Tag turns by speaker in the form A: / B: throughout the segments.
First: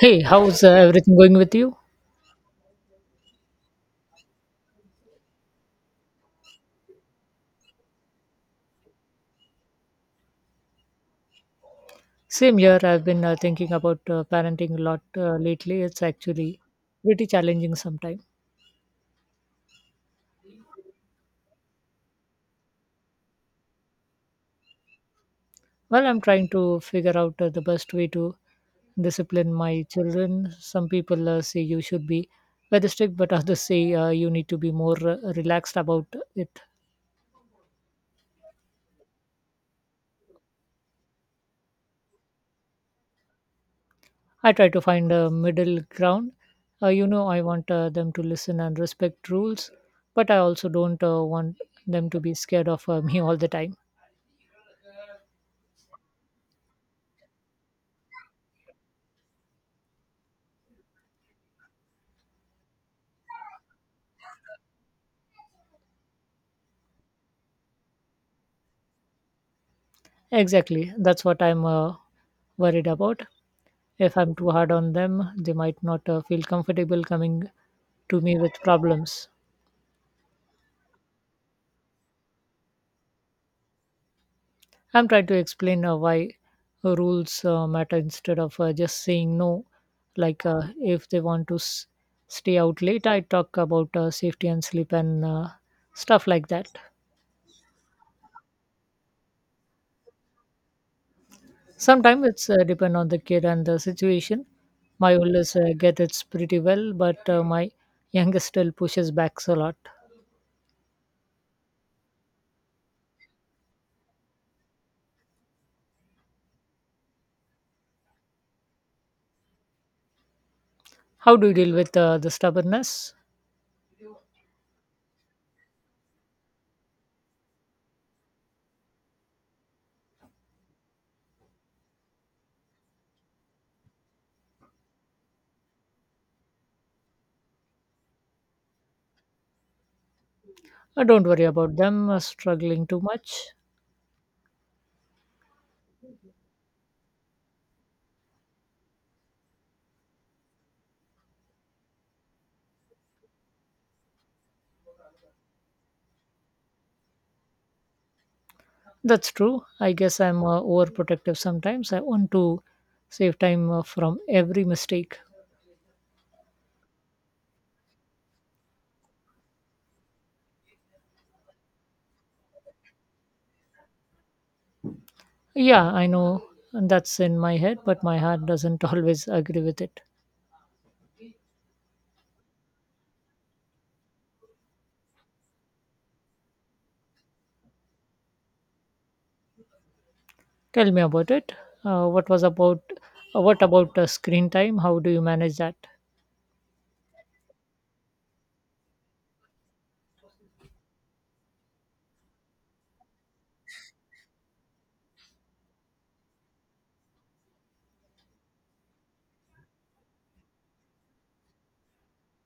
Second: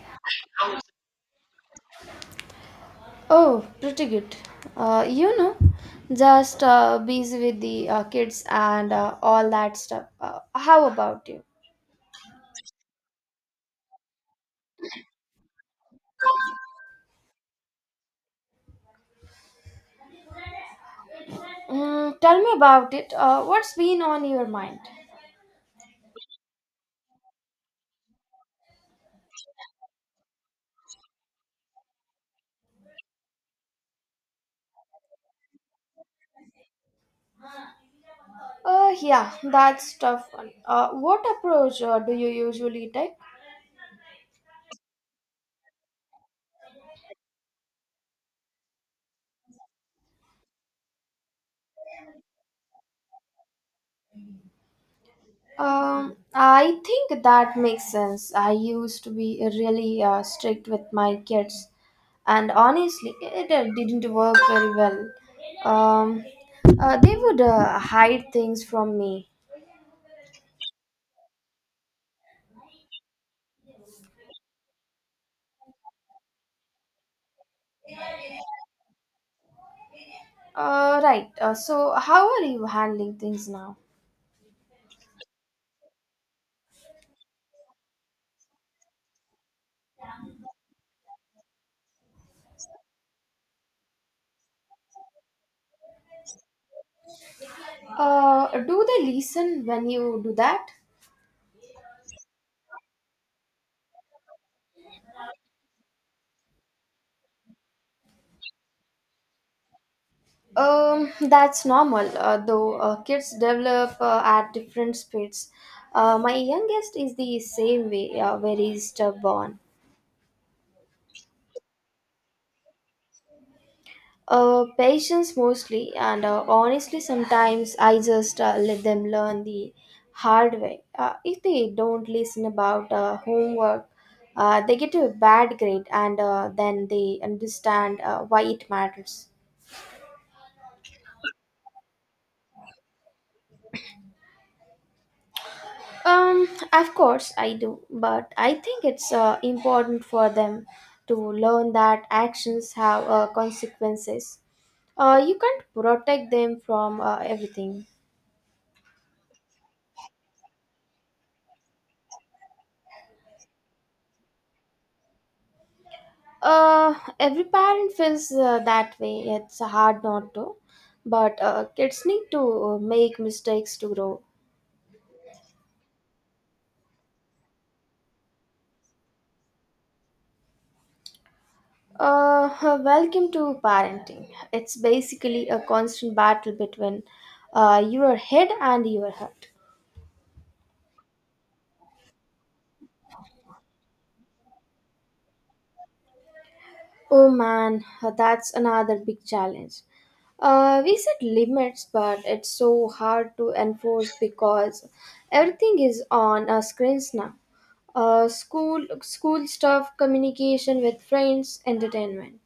A: Hey, how's everything going with you?
B: Oh, pretty good. Uh, you know, just busy with the kids and all that stuff. How about you?
A: Same here. I've been thinking about parenting a lot lately. It's actually pretty challenging sometimes.
B: Mm, tell me about it. What's been on your mind?
A: Well, I'm trying to figure out the best way to discipline my children. Some people say you should be very strict, but others say you need to be more relaxed about it.
B: Yeah, that's tough one. What approach do you usually take?
A: I try to find a middle ground. I want them to listen and respect rules, but I also don't want them to be scared of me all the time.
B: I think that makes sense. I used to be really strict with my kids, and honestly, it didn't work very well. Um, they would hide things from me.
A: Exactly. That's what I'm worried about. If I'm too hard on them, they might not feel comfortable coming to me with problems.
B: Right. So, how are you handling things now?
A: I'm trying to explain why rules matter instead of just saying no. Like if they want to stay out late, I talk about safety and sleep and stuff like that.
B: Do they listen when you do that?
A: Sometimes it's depend on the kid and the situation. My oldest gets it pretty well, but my youngest still pushes back a lot.
B: That's normal, though kids develop at different speeds. My youngest is the same way, very stubborn.
A: How do you deal with the stubbornness?
B: Patience mostly, and honestly, sometimes I just let them learn the hard way. If they don't listen about homework, they get a bad grade, and then they understand why it matters.
A: Don't worry about them struggling too much.
B: Of course I do, but I think it's important for them to learn that actions have consequences. You can't protect them from everything.
A: That's true. I guess I'm overprotective sometimes. I want to save time from every mistake.
B: Uh, every parent feels that way. It's hard not to, but kids need to make mistakes to grow.
A: Yeah, I know that's in my head, but my heart doesn't always agree with it.
B: Welcome to parenting. It's basically a constant battle between your head and your heart.
A: Tell me about it. What was about? What about screen time? How do you manage that?
B: Oh man, that's another big challenge. We set limits, but it's so hard to enforce because everything is on our screens now. School, school stuff, communication with friends, entertainment.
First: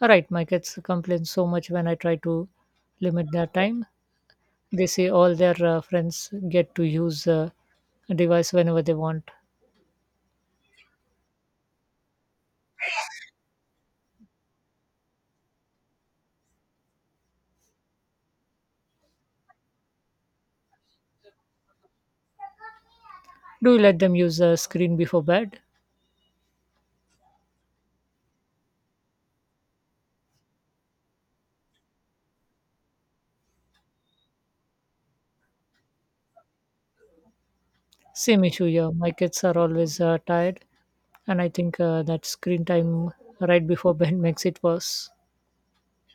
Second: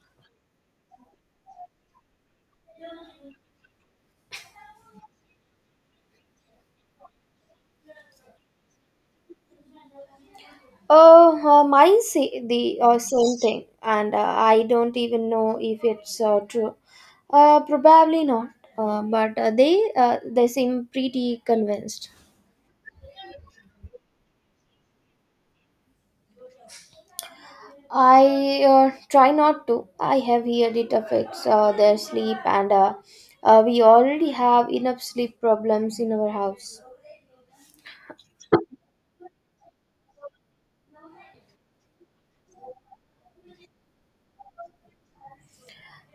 A: All right, my kids complain so much when I try to limit their time. They say all their friends get to use a device whenever they want.
B: Oh, mine say the same thing, and I don't even know if it's true. Probably not. But they seem pretty convinced.
A: Do you let them use a screen before bed?
B: I try not to. I have heard it affects their sleep, and we already have enough sleep problems in our house.
A: Same issue here, my kids are always tired, and I think that screen time right before bed makes it worse.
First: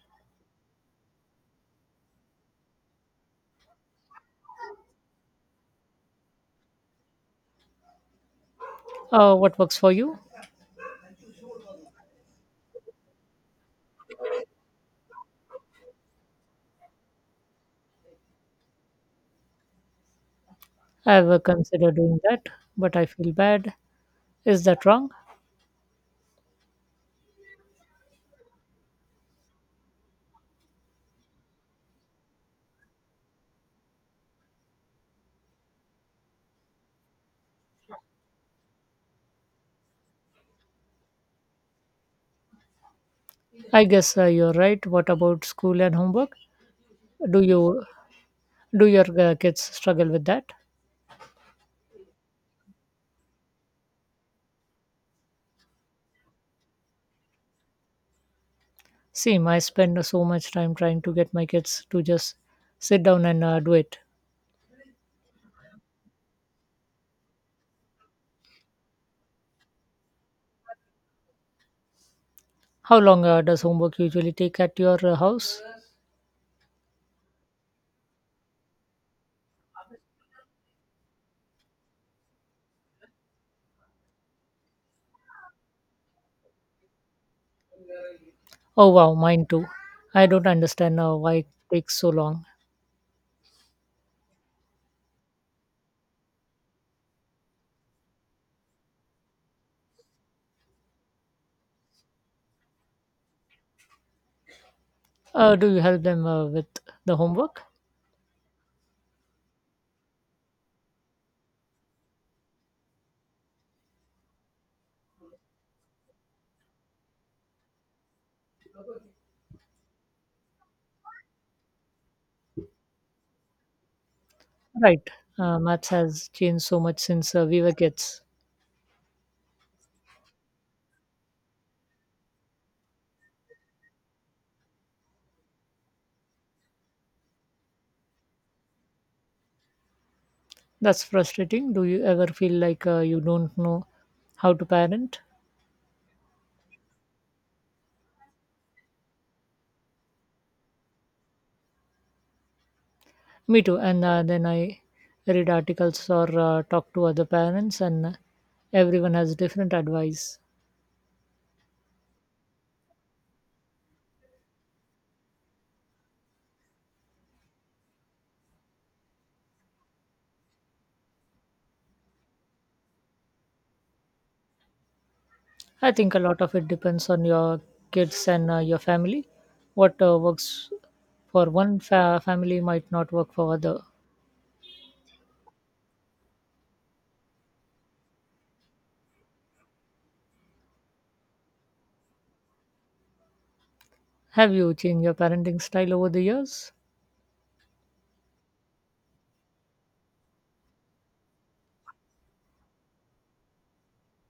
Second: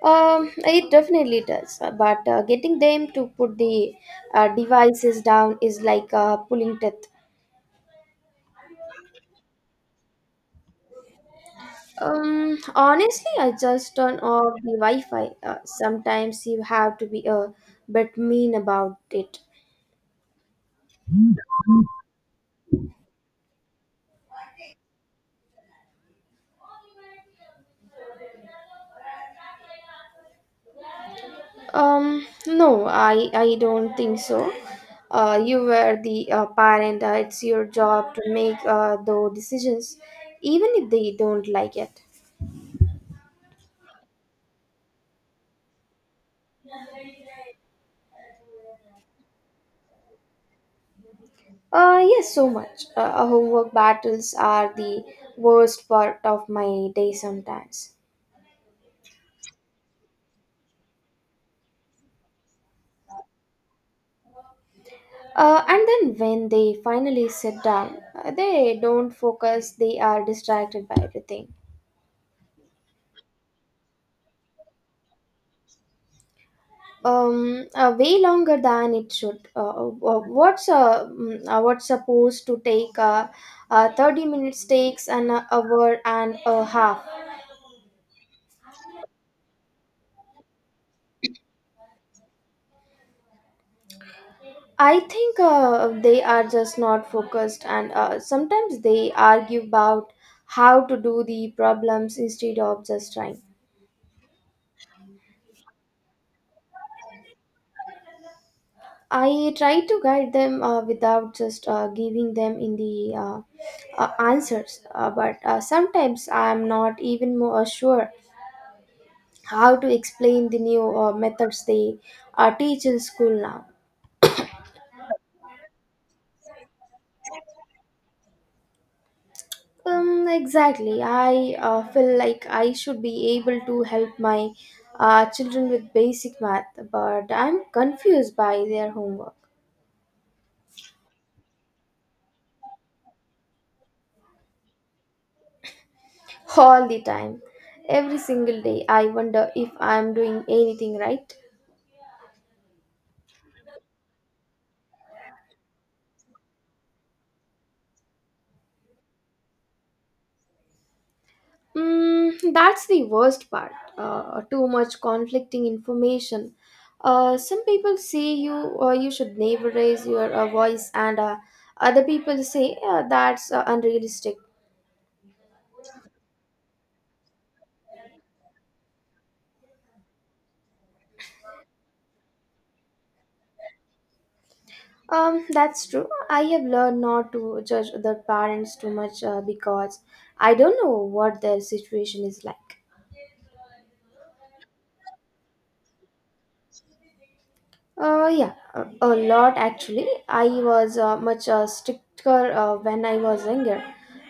B: It definitely does, but getting them to put the devices down is like pulling teeth.
A: What works for you?
B: Honestly, I just turn off the Wi Fi. Sometimes you have to be a bit mean about it.
A: I've considered doing that, but I feel bad. Is that wrong?
B: No, I don't think so. You were the parent. It's your job to make those decisions, even if they don't like it.
A: I guess you're right. What about school and homework? Do you, do your kids struggle with that?
B: Yes, so much. Homework battles are the worst part of my day sometimes.
A: Same, I spend so much time trying to get my kids to just sit down and do it.
B: And then when they finally sit down, they don't focus, they are distracted by everything.
A: How long does homework usually take at your house?
B: Way longer than it should . What's supposed to take 30 minutes takes an hour and a half.
A: Oh, wow, mine too. I don't understand why it takes so long.
B: I think they are just not focused, and sometimes they argue about how to do the problems instead of just trying.
A: Do you help them with the homework?
B: I try to guide them without just giving them in the answers, but sometimes I am not even more sure how to explain the new methods they teach in school now.
A: Right. Maths has changed so much since we were kids.
B: Exactly. I feel like I should be able to help my children with basic math, but I'm confused by their homework
A: That's frustrating. Do you ever feel like you don't know how to parent?
B: all the time. Every single day, I wonder if I'm doing anything right.
A: Me too. And then I read articles or talk to other parents, and everyone has different advice.
B: Mm, that's the worst part. Too much conflicting information. Some people say you should never raise your voice, and other people say that's unrealistic.
A: I think a lot of it depends on your kids and your family. What works for one family might not work for other.
B: That's true. I have learned not to judge other parents too much because I don't know what their situation is like.
A: Have you changed your parenting style over the years?
B: Yeah, a lot actually. I was much stricter when I was younger.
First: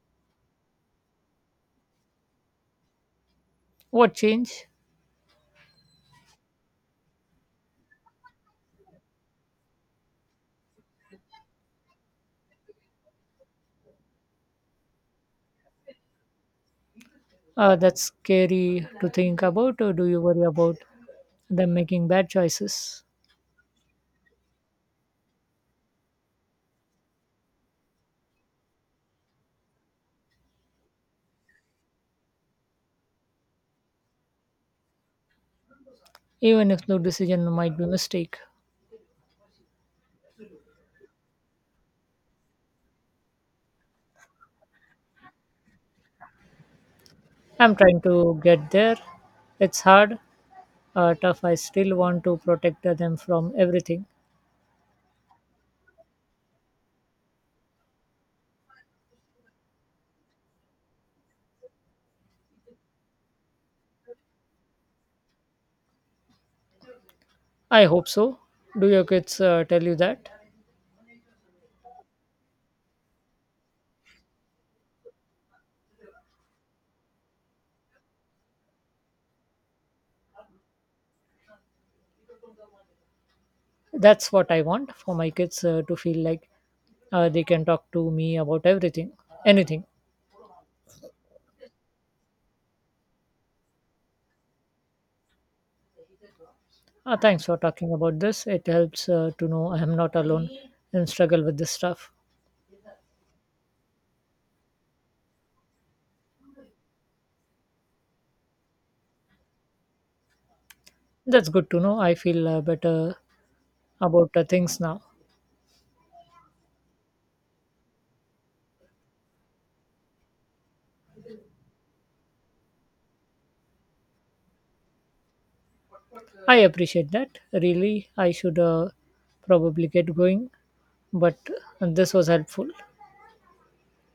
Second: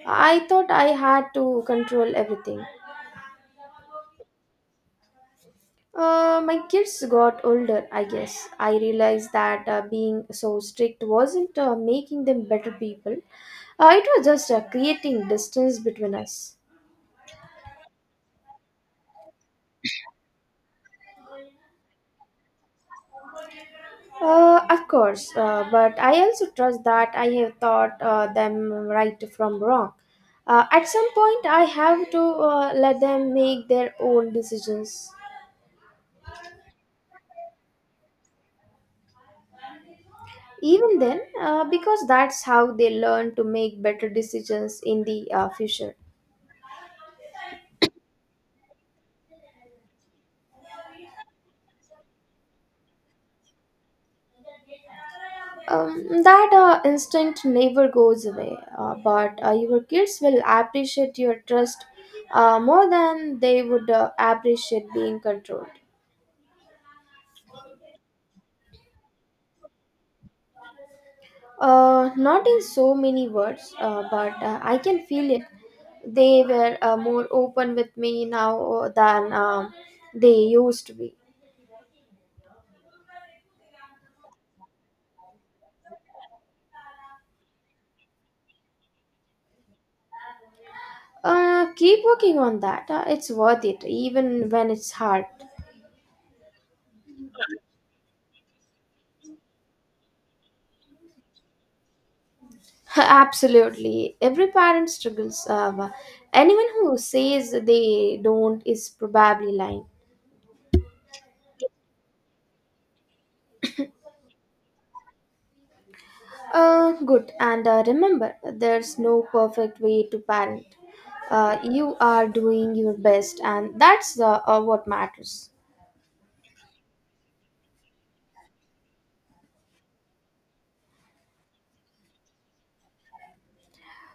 B: I thought I had to control everything.
A: What change?
B: My kids got older, I guess. I realized that being so strict wasn't making them better people. It was just creating distance between us.
A: That's scary to think about. Or do you worry about them making bad choices,
B: Of course, but I also trust that I have taught them right from wrong. At some point, I have to let them make their own decisions.
A: even if no decision might be mistake?
B: Even then, because that's how they learn to make better decisions in the future.
A: I'm trying to get there. It's hard, tough. I still want to protect them from everything.
B: That instinct never goes away, but your kids will appreciate your trust more than they would appreciate being controlled.
A: I hope so. Do your kids tell you that?
B: Not in so many words, but I can feel it. They were more open with me now than they used to be.
A: That's what I want for my kids to feel like they can talk to me about everything, anything.
B: Keep working on that. It's worth it, even when it's hard.
A: Thanks for talking about this. It helps to know I am not alone and struggle with this stuff.
B: Absolutely. Every parent struggles. Anyone who says they don't is probably lying.
A: That's good to know. I feel better about things now.
B: Good. And remember, there's no perfect way to parent. You are doing your best, and that's what matters.
A: I appreciate that. Really, I should probably get going, but this was helpful.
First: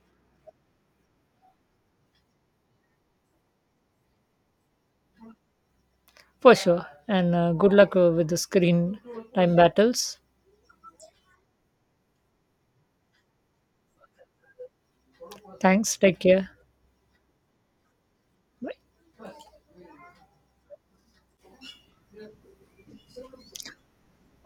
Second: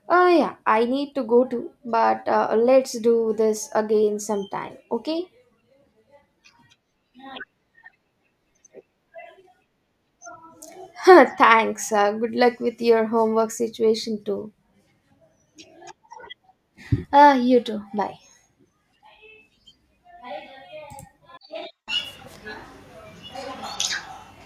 B: Yeah, I need to go too, but let's do this again sometime, okay?
A: For sure. And good luck with the screen time battles.
B: Thanks. Good luck with your homework situation too.
A: Thanks. Take care.
B: You too. Bye.